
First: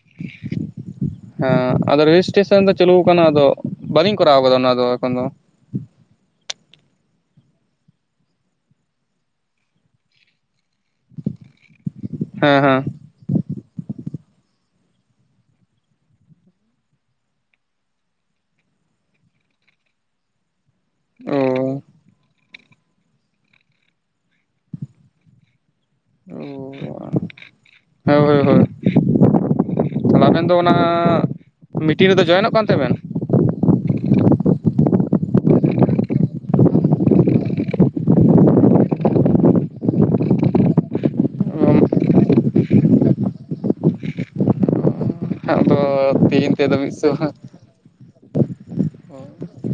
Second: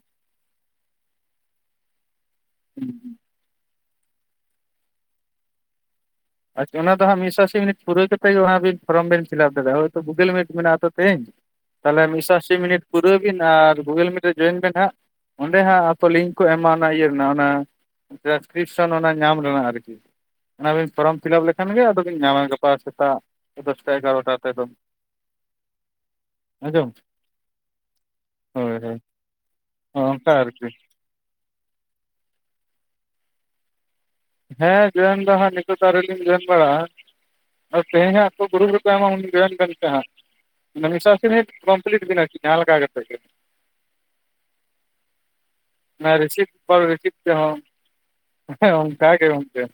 ᱦᱮᱸ ᱟᱫᱚ ᱨᱮᱡᱤᱥᱴᱮᱥᱚᱱ ᱫᱚ ᱪᱟᱹᱞᱩᱣ ᱠᱟᱱᱟ ᱟᱫᱚ ᱵᱟᱞᱤᱧ ᱠᱚᱨᱟᱣ ᱠᱟᱫᱟ ᱚᱱᱟ ᱫᱚ ᱮᱠᱷᱚᱱ ᱫᱚ᱾ ᱟᱪᱪᱷᱟ ᱚᱱᱟ ᱫᱚ ᱦᱟᱸᱜ ᱢᱤᱫᱥᱚ ᱟᱥᱤ ᱢᱤᱱᱤᱴ ᱯᱩᱨᱟᱹᱣ ᱠᱟᱛᱮ ᱜᱮ ᱦᱟᱸᱜ ᱵᱤᱱ ᱯᱷᱚᱨᱚᱢ ᱵᱤᱱ ᱯᱷᱤᱞᱟᱯ ᱫᱟᱲᱮᱭᱟᱜᱼᱟ ᱦᱳᱭᱛᱳ ᱜᱩᱜᱩᱞ ᱢᱤᱴ ᱢᱮᱱᱟᱜᱼᱟ ᱛᱚ ᱠᱤᱦᱤᱧ ᱛᱟᱦᱞᱮ ᱢᱤᱫ ᱥᱚ ᱥᱟᱥᱤ ᱦᱮᱸ ᱦᱮᱸ ᱢᱤᱱᱤᱴ ᱯᱩᱨᱼᱼ ᱯᱩᱨᱟᱹᱣᱵᱤᱱ ᱟᱨ ᱜᱩᱜᱩᱞ ᱢᱤᱴ ᱨᱮ ᱡᱚᱭᱮᱱ ᱵᱤᱱ ᱦᱟᱸᱜ ᱚᱸᱰᱮ ᱦᱟᱸᱜ ᱟᱠᱚ ᱞᱤᱝᱠ ᱠᱚ ᱮᱢᱟ ᱚᱱᱟ ᱤᱭᱟᱹ ᱨᱮᱱᱟᱜ ᱚᱱᱟᱼᱼ ᱴᱨᱟᱱᱥᱠᱨᱤᱯᱥᱚᱱ ᱚᱱᱟ ᱧᱟᱢ ᱨᱮᱱᱟᱜ ᱟᱨᱠᱤ ᱚᱱᱟᱵᱤᱱ ᱠᱚᱨᱟᱼᱼ ᱚ ᱯᱷᱤᱞᱟᱯ ᱞᱮᱠᱷᱟᱱ ᱜᱮ ᱟᱫᱚᱵᱤᱧ ᱧᱟᱢᱟ ᱜᱟᱯᱟ ᱥᱮᱛᱟᱜ ᱫᱚᱥᱴᱟ ᱮᱜᱟᱨᱚᱴᱟ ᱛᱮ ᱫᱚ᱾ ᱳ ᱦᱳᱭ ᱦᱳᱭ ᱛᱟᱦᱞᱮ ᱚᱱᱠᱟ ᱟᱵᱮᱱ ᱫᱚ ᱟᱨᱠᱤ ᱚᱱᱟ ᱢᱤᱴᱤᱝ ᱨᱮᱫᱚ ᱡᱚᱭᱮᱱᱚᱜ ᱠᱟᱱ ᱛᱟᱦᱮ ᱵᱮᱱ? ᱦᱮᱸ ᱡᱚᱭᱮᱱ ᱫᱚ ᱦᱟᱸᱜ ᱱᱤᱛᱳᱜ ᱫᱚ ᱟᱣᱨᱤ ᱞᱤᱧ ᱡᱚᱭᱮᱱ ᱵᱟᱲᱟᱜᱼᱟ ᱛᱮᱦᱮᱧ ᱦᱟᱜᱺᱠᱚ ᱜᱩᱨᱩᱯ ᱨᱮᱠᱚ ᱮᱢᱟ ᱩᱱ ᱡᱚᱭᱮᱱ ᱥᱮ ᱦᱟᱸᱜ᱾ ᱢᱟᱱᱮ ᱢᱤᱫ ᱥᱚ ᱟᱥᱤ ᱢᱤᱱᱤᱴ ᱠᱚᱢᱯᱞᱤᱴ ᱵᱤᱱ ᱟᱨᱠᱤ ᱡᱟᱦᱟ ᱞᱮᱠᱟ ᱠᱟᱛᱮᱫ ᱜᱮ᱾ ᱟᱫᱚ ᱨᱤᱥᱤᱯ ᱛᱮᱦᱮᱧ ᱛᱮᱫᱚ ᱠᱚᱞ ᱢᱤᱫ ᱥᱚ ᱨᱤᱥᱤᱯ ᱨᱮᱦᱚᱸ ᱚᱱᱠᱟ ᱜᱮ [unintelligible]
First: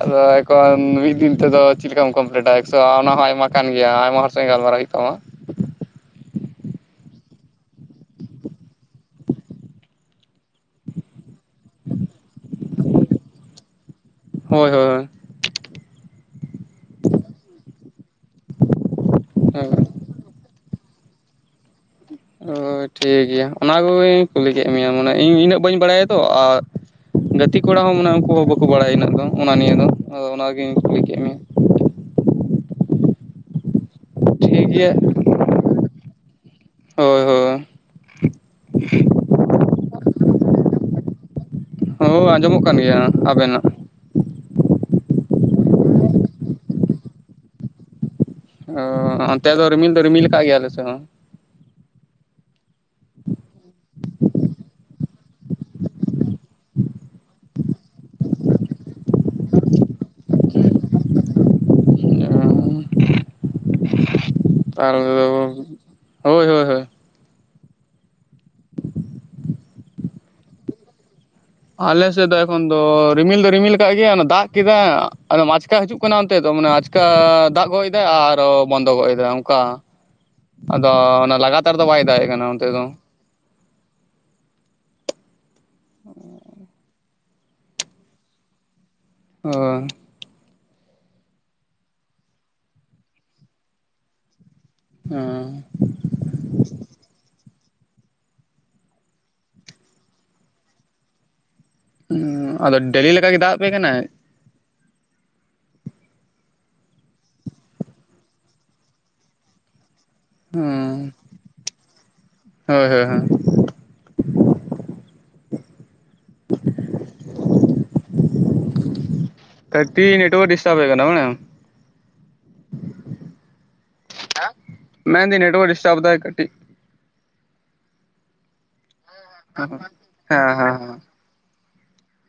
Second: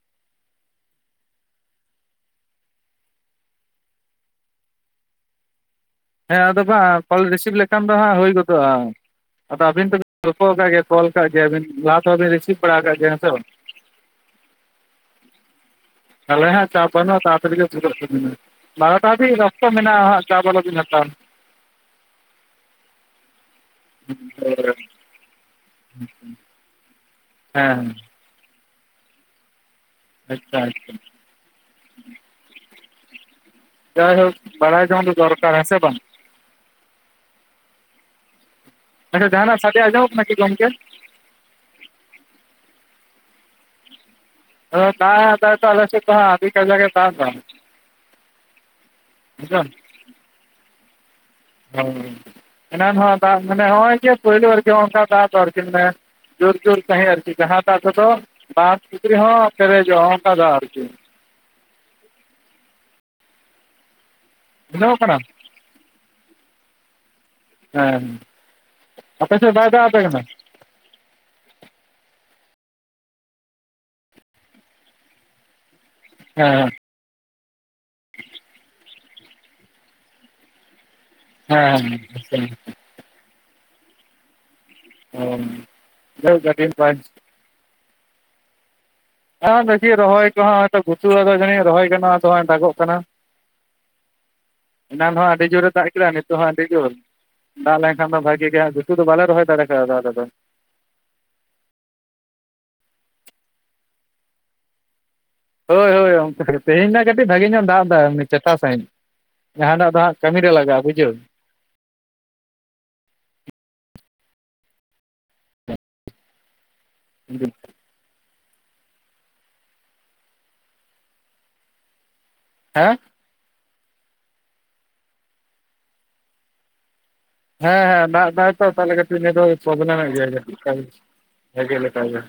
ᱟᱫᱚ ᱮᱠᱷᱚᱱ ᱢᱤᱫ ᱫᱤᱱ ᱛᱮᱫᱚ ᱪᱮᱫ ᱞᱮᱠᱟᱢ ᱠᱚᱢᱯᱞᱤᱴᱟ ᱮᱠᱥᱚ ᱚᱱᱟ ᱦᱚᱸ ᱟᱭᱢᱟ ᱠᱟᱱ ᱜᱮᱭᱟ ᱟᱭᱢᱟᱼᱼ ᱥᱟᱝ ᱜᱟᱞᱢᱟᱨᱟᱣ ᱦᱩᱭᱩᱜ ᱛᱟᱢᱟ᱾ ᱦᱮᱸ ᱟᱫᱚ ᱵᱟᱝ ᱠᱚᱞ ᱨᱤᱥᱤᱵᱷ ᱞᱮᱠᱷᱟᱱ ᱫᱚ ᱦᱩᱭ ᱜᱚᱫᱚᱜᱼᱟ᱾ ᱟᱫᱚ ᱟᱹᱵᱤᱱ ᱛᱚᱵᱤᱱ ᱜᱚᱞᱯᱷᱚ ᱠᱟᱫ ᱜᱮᱭᱟ ᱠᱚᱞ ᱠᱟᱜ ᱜᱮᱭᱟᱵᱤᱱ ᱞᱟᱦᱟ ᱛᱮᱦᱚᱸᱵᱤᱱ ᱨᱤᱥᱤᱵᱷ ᱵᱟᱲᱟᱣ ᱠᱟᱫ ᱜᱮᱭᱟ ᱛᱚ᱾ ᱦᱳᱭ ᱦᱳᱭ ᱦᱳᱭ ᱛᱟᱦᱞᱮ ᱦᱟᱸᱜ ᱪᱟᱯ ᱵᱟᱹᱱᱩᱜ-ᱟ ᱛᱟᱲᱟᱛᱟᱲᱤ ᱜᱮ ᱯᱩᱨᱟᱹᱜ ᱛᱟᱵᱤᱱᱟ ᱵᱟᱨᱚ ᱴᱟ ᱦᱟᱵᱤᱡ ᱵᱟᱥᱛᱚ ᱢᱮᱱᱟᱜᱼᱟ ᱦᱟᱸᱜ᱾ ᱪᱟᱯ ᱟᱞᱚ ᱵᱤᱱ ᱦᱟᱛᱟᱣᱟ᱾ ᱚ ᱴᱷᱤᱠ ᱜᱮᱭᱟ ᱚᱱᱟ ᱠᱚᱜᱤᱧ ᱠᱩᱞᱤ ᱠᱮᱫ ᱦᱮᱸ ᱢᱮᱭᱟ ᱢᱟᱱᱮ ᱤᱧ ᱤᱱᱟᱹᱜ ᱵᱟᱹᱧ ᱵᱟᱲᱟᱭᱟ ᱛᱚ ᱟᱨ ᱜᱟᱛᱤ ᱠᱚᱲᱟ ᱦᱚᱸ ᱢᱟᱱᱮ ᱩᱱᱠᱩ ᱵᱟ ᱵᱟᱠᱚ ᱵᱟᱲᱟᱭᱟ ᱚᱱᱟᱹᱜ ᱫᱚ ᱚᱱᱟ ᱱᱤᱭᱟᱹ ᱫᱚ ᱟᱫᱚ ᱟᱪᱪᱷᱟ ᱚᱱᱟᱜᱤᱧ ᱟᱪᱪᱷᱟ ᱠᱩᱞᱤ ᱠᱮᱫ ᱢᱮᱭᱟ᱾ ᱡᱟᱭᱦᱳᱠ ᱴᱷᱤᱠ ᱵᱟᱲᱟᱭ ᱜᱮᱭᱟ ᱡᱚᱝ ᱫᱚ ᱫᱚᱨᱠᱟᱨ, ᱦᱮᱸ ᱥᱮ ᱵᱟᱝ? ᱦᱳᱭ ᱦᱳᱭ᱾ ᱟᱪᱪᱷᱟ ᱡᱟᱦᱟᱱᱟᱜ ᱥᱟᱰᱮ ᱟᱸᱡᱚᱢᱚᱜ ᱠᱟᱱᱟ ᱠᱤ ᱜᱚᱝᱠᱮ? ᱦᱳ ᱟᱸᱡᱚᱢᱚᱜ ᱠᱟᱱ ᱜᱮᱭᱟ ᱟᱵᱮᱱᱟᱜ᱾ ᱟᱫᱚ ᱫᱟᱜ ᱫᱟᱭ ᱛᱚ ᱟᱞᱮ ᱥᱮᱫ ᱫᱚ ᱦᱟᱸᱜ᱾ ᱟᱹᱰᱤ ᱠᱟᱡᱟᱜᱮ ᱫᱟᱜ ᱫᱟ᱾ ᱚ ᱚᱱᱛᱮ ᱫᱚ ᱨᱤᱢᱤᱞ ᱫᱚ ᱨᱤᱢᱤᱞ ᱟᱠᱟᱫ ᱜᱮᱭᱟ ᱟᱞᱮ ᱥᱮᱫ ᱦᱚᱸ᱾ ᱚ᱾ ᱮᱱᱟᱱ ᱦᱚᱸ ᱟᱨ ᱫᱟᱜ ᱢᱟᱱᱮ ᱦᱚᱸᱜᱼᱚᱭ ᱡᱮ ᱯᱳᱭᱞᱳ ᱟᱨᱠᱤ ᱦᱚ-ᱚᱱᱠᱟ ᱫᱟᱜ ᱫᱚ ᱟᱨᱠᱤ ᱢᱟᱱᱮ ᱡᱳᱨ ᱡᱳᱨ ᱥᱟᱹᱦᱤᱡ ᱟᱨᱠᱤ ᱡᱟᱦᱟᱸ ᱫᱟᱜ ᱠᱚᱫᱚ ᱵᱟᱫᱽ ᱯᱩᱠᱷᱨᱤ ᱦᱚᱸ ᱯᱮᱨᱮᱡᱚᱜ ᱱᱚᱜ-ᱚᱝᱠᱟ ᱫᱟᱜ ᱟᱨᱠᱤ᱾ [inaudible] ᱵᱩᱡᱷᱟᱹᱣ ᱠᱟᱱᱟ [unintelligible] ᱦᱳᱭ ᱦᱳᱭ ᱦᱳᱭ᱾ ᱦᱮᱸ᱾ ᱟᱯᱮ ᱥᱮᱫ ᱵᱟᱭ ᱫᱟᱜ ᱟᱯᱮ ᱠᱟᱱᱟ? ᱟᱞᱮ ᱥᱮᱫ ᱫᱚ ᱮᱠᱷᱚᱱ ᱫᱚ ᱨᱤᱢᱤᱞ ᱫᱚ ᱨᱤᱢᱤᱞ ᱟᱠᱟᱫ ᱜᱮᱭᱟ ᱚᱱᱟ ᱫᱟᱜ ᱠᱮᱫᱟᱭ ᱟᱫᱚᱢ ᱟᱪᱠᱟ ᱦᱤᱡᱩᱜ ᱠᱟᱱᱟ ᱚᱱᱛᱮ ᱫᱚ ᱢᱟᱱᱮ ᱦᱮᱸ ᱟᱪᱠᱟ ᱫᱟᱜ ᱜᱚᱜ ᱮᱫᱟᱭ ᱟᱨᱚ ᱵᱚᱱᱫᱚ ᱜᱚᱜ ᱮᱫᱟᱭ ᱚᱝᱠᱟ᱾ ᱟᱫᱚ ᱚᱱᱟ ᱞᱟᱜᱟᱛᱟᱨ ᱦᱮᱸ ᱫᱚ ᱦᱮᱸ ᱵᱟᱭ ᱫᱟᱜ ᱮᱫ ᱟᱪᱪᱷᱟ ᱠᱟᱱᱟ ᱚᱱᱛᱮ ᱫᱚ᱾ [unintelligible] ᱟᱨ ᱦᱳᱭ ᱫᱮᱠᱷᱤ ᱨᱚᱦᱚᱭ ᱠᱚᱦᱚᱸ ᱦᱟᱸᱜ-ᱚᱭ ᱛᱚ ᱜᱩᱛᱩᱨᱼᱟ ᱦᱟᱲᱳ ᱫᱚ ᱡᱟᱹᱱᱤᱡ ᱨᱚᱦᱚᱭ ᱜᱟᱱᱚᱜ-ᱟ᱾ ᱟᱫᱚ ᱦᱚᱸᱜ-ᱚᱭ ᱫᱟᱜᱚᱜ ᱠᱟᱱᱟ᱾ ᱮᱱᱟᱱ ᱦᱚᱸ ᱟᱹᱰᱤ ᱡᱳᱨᱮ ᱦᱮᱸ ᱫᱟᱜ ᱠᱮᱫᱟ ᱟᱨ ᱱᱤᱛ ᱫᱚ ᱦᱟᱸᱜ ᱟᱹᱰᱤ ᱡᱳᱨ, ᱫᱟᱜ ᱞᱮᱱᱠᱷᱟᱱ ᱫᱚ ᱵᱷᱟᱜᱤ ᱜᱮ ᱜᱷᱩᱴᱩ ᱫᱚ ᱵᱟᱞᱮ ᱨᱚᱦᱚᱭ ᱫᱟᱲᱮ ᱠᱟᱣᱫᱟ ᱟᱞᱮ ᱫᱚ᱾ ᱩᱸ ᱟᱫᱚ ᱰᱮᱞᱤ ᱞᱮᱠᱟ ᱜᱮ ᱫᱟᱜ ᱟᱯᱮ ᱠᱟᱱᱟᱭ᱾ ᱦᱳᱭ ᱦᱳᱭ ᱚᱱᱛᱮ ᱠᱟᱴᱤᱡ᱾ ᱛᱮᱦᱮᱧ ᱱᱟᱜ ᱠᱟᱹᱴᱤᱡ ᱵᱷᱟᱜᱮ ᱧᱚᱜ ᱫᱟᱜ ᱫᱟᱭ ᱮᱢᱱᱤ ᱪᱮᱴᱷᱟ ᱥᱟᱺᱦᱤᱡ᱾ ᱡᱟᱦᱟᱸ ᱫᱟᱜ ᱫᱚ ᱦᱟᱸᱜ ᱠᱟᱹᱢᱤ ᱨᱮ ᱞᱟᱜᱟᱜᱼᱟ ᱦᱮᱸ ᱵᱩᱡᱷᱟᱹᱣ᱾ ᱦᱳᱭ ᱦᱳᱭ ᱦᱳᱭ᱾ [unintelligible] ᱟᱹᱰᱤ ᱮᱴᱣᱟᱨᱠ ᱰᱤᱥᱴᱟᱵ ᱦᱩᱭᱩᱜ ᱠᱟᱱᱟ ᱵᱟᱲᱟᱭᱟᱢ᱾ ᱦᱮᱸ? ᱢᱮᱱ ᱫᱟᱹᱧ ᱱᱮᱴᱣᱟᱨᱠ ᱰᱤᱥᱴᱟᱵ ᱫᱟᱭ ᱠᱟᱴᱤᱡ᱾ ᱦᱮᱸ ᱦᱮᱸ ᱫᱟᱜ ᱫᱟᱭ ᱛᱚ ᱛᱟᱦᱚᱞᱮ ᱠᱟᱴᱤᱡ ᱱᱮᱴᱣᱟᱨᱠ-ᱮ ᱦᱮᱸ ᱯᱨᱚᱵᱞᱮᱢᱮᱫ ᱜᱮᱭᱟᱭ ᱦᱮᱸ ᱦᱮᱸ ᱠᱟᱴᱤᱜ ᱵᱷᱟᱜᱤ ᱞᱮᱠᱟ ᱜᱮ᱾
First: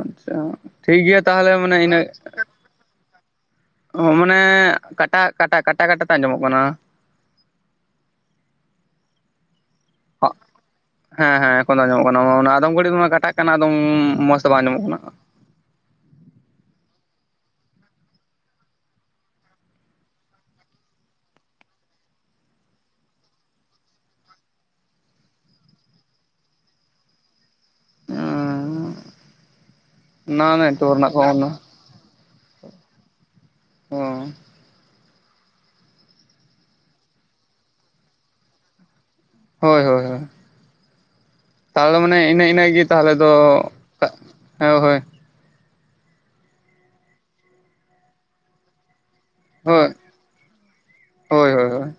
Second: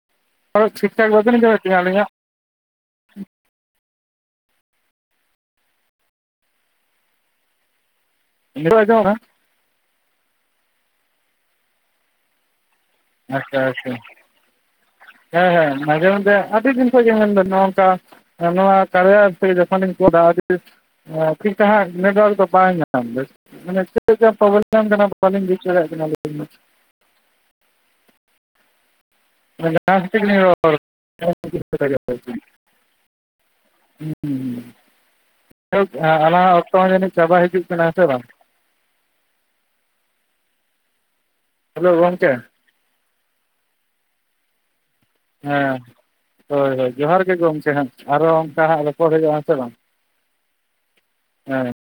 ᱟᱪᱪᱷᱟ ᱴᱷᱤᱠ ᱴᱷᱟᱠ ᱜᱮᱭᱟ ᱵᱟᱵᱮᱱ ᱛᱟᱦᱚᱞᱮ ᱟᱸᱡᱚᱢᱮᱫ ᱢᱟᱱᱮ ᱛᱤᱧᱟᱹ ᱤᱱᱟᱹᱜ ᱟᱹᱞᱤᱧᱟᱜ ᱚᱦ ᱢᱟᱱᱮ ᱠᱟᱴᱟᱜ ᱠᱟᱴᱟ ᱠᱟᱴᱟ ᱠᱟᱴᱟ ᱛᱮ ᱟᱸᱡᱚᱢᱚᱜ ᱠᱟᱱᱟ᱾ ᱱᱤᱛᱚᱜ ᱟᱸᱡᱚᱢᱚᱜ ᱠᱟᱱᱟ? ᱦᱮᱸ ᱦᱮᱸ ᱮᱠᱷᱚᱱ ᱫᱚ ᱟᱸᱡᱚᱢᱚᱜ ᱠᱟᱱᱟ ᱢᱟ ᱟᱫᱚᱢ ᱜᱷᱟᱲᱤᱡ ᱫᱚ ᱢᱟᱱᱮ ᱠᱟᱴ ᱴᱟᱜ ᱠᱟᱱᱟ ᱟᱪᱪᱷᱟ ᱟᱫᱚᱢ ᱟᱪᱪᱷᱟ ᱢᱚᱡᱽ ᱛᱮ ᱵᱟᱝ ᱟᱸᱢᱚᱢᱚᱜ ᱠᱟᱱᱟ᱾ ᱦᱮᱸ ᱦᱮᱸ ᱢᱟᱡᱮ ᱢᱚᱫᱽᱫᱷᱮ ᱟᱹᱰᱤ ᱫᱤᱱ ᱠᱷᱚᱡ ᱜᱮ ᱢᱮᱱ ᱫᱚ ᱱᱚᱜ-ᱚᱝᱠᱟ ᱟᱨ ᱱᱚᱣᱟ ᱠᱟᱲᱭᱟ ᱮᱯᱥ ᱛᱮ ᱡᱚᱠᱷᱚᱱᱤᱧ [unintelligible] ᱮᱸ ᱴᱷᱤᱠ ᱴᱷᱟᱠ ᱦᱟᱸᱜ ᱱᱮᱴᱣᱟᱨᱠ ᱫᱚ ᱵᱟᱭ ᱧᱟᱢ ᱮᱫᱟ᱾ ᱢᱟᱱᱮ ᱪᱮᱫ ᱞᱮᱠᱟ ᱯᱨᱚᱵᱞᱮᱢ ᱠᱟᱱᱟ ᱟᱫᱚ ᱵᱟᱹᱞᱤᱧ ᱵᱩᱡ ᱫᱟᱲᱮᱭᱟᱜ ᱠᱟᱱᱟ ᱟᱞᱤᱧ ᱫᱚ᱾ [unintelligible] [unintelligible] [unintelligible] ᱡᱟᱸᱣ ᱚᱱᱟ ᱱᱮᱴᱣᱟᱨᱠ ᱨᱮᱱᱟᱜ ᱯᱨᱚᱵᱞᱮᱢ ᱚ ᱠᱮᱜ-ᱟ ᱟᱞᱟᱝᱟᱜ ᱚᱠᱛᱚ ᱦᱚᱸ ᱡᱟᱱᱤᱡ ᱪᱟᱵᱟ ᱦᱟᱡᱩᱜ ᱠᱟᱱᱟ, ᱦᱮ ᱥᱮ ᱵᱟᱝ? ᱦᱳᱭ ᱦᱳᱭ ᱦᱳᱭ ᱦᱮᱞᱳ ᱛᱟᱦᱚᱞᱮ ᱢᱟᱱᱮ ᱜᱚᱢᱠᱮ ᱤᱱᱟᱹᱜ ᱤᱱᱟᱹᱜ ᱜᱮ ᱛᱟᱦᱚᱞᱮ ᱫᱚ ᱦᱮᱸᱣ ᱦᱳᱭ᱾ ᱦᱮᱸ, ᱦᱳᱭ ᱦᱳᱭ ᱡᱚᱦᱟᱨ ᱜᱮ ᱜᱚᱝᱠᱮ ᱦᱟᱸᱜ ᱟᱨᱚ ᱚᱝᱠᱟ ᱦᱟᱸᱜ ᱨᱚᱯᱚᱲ ᱦᱩᱭᱩᱜᱼᱟ, ᱪᱮᱸ ᱵᱟᱝ? ᱦᱳᱭ ᱦᱳᱭ ᱦᱮᱸ᱾ ᱦᱳᱭ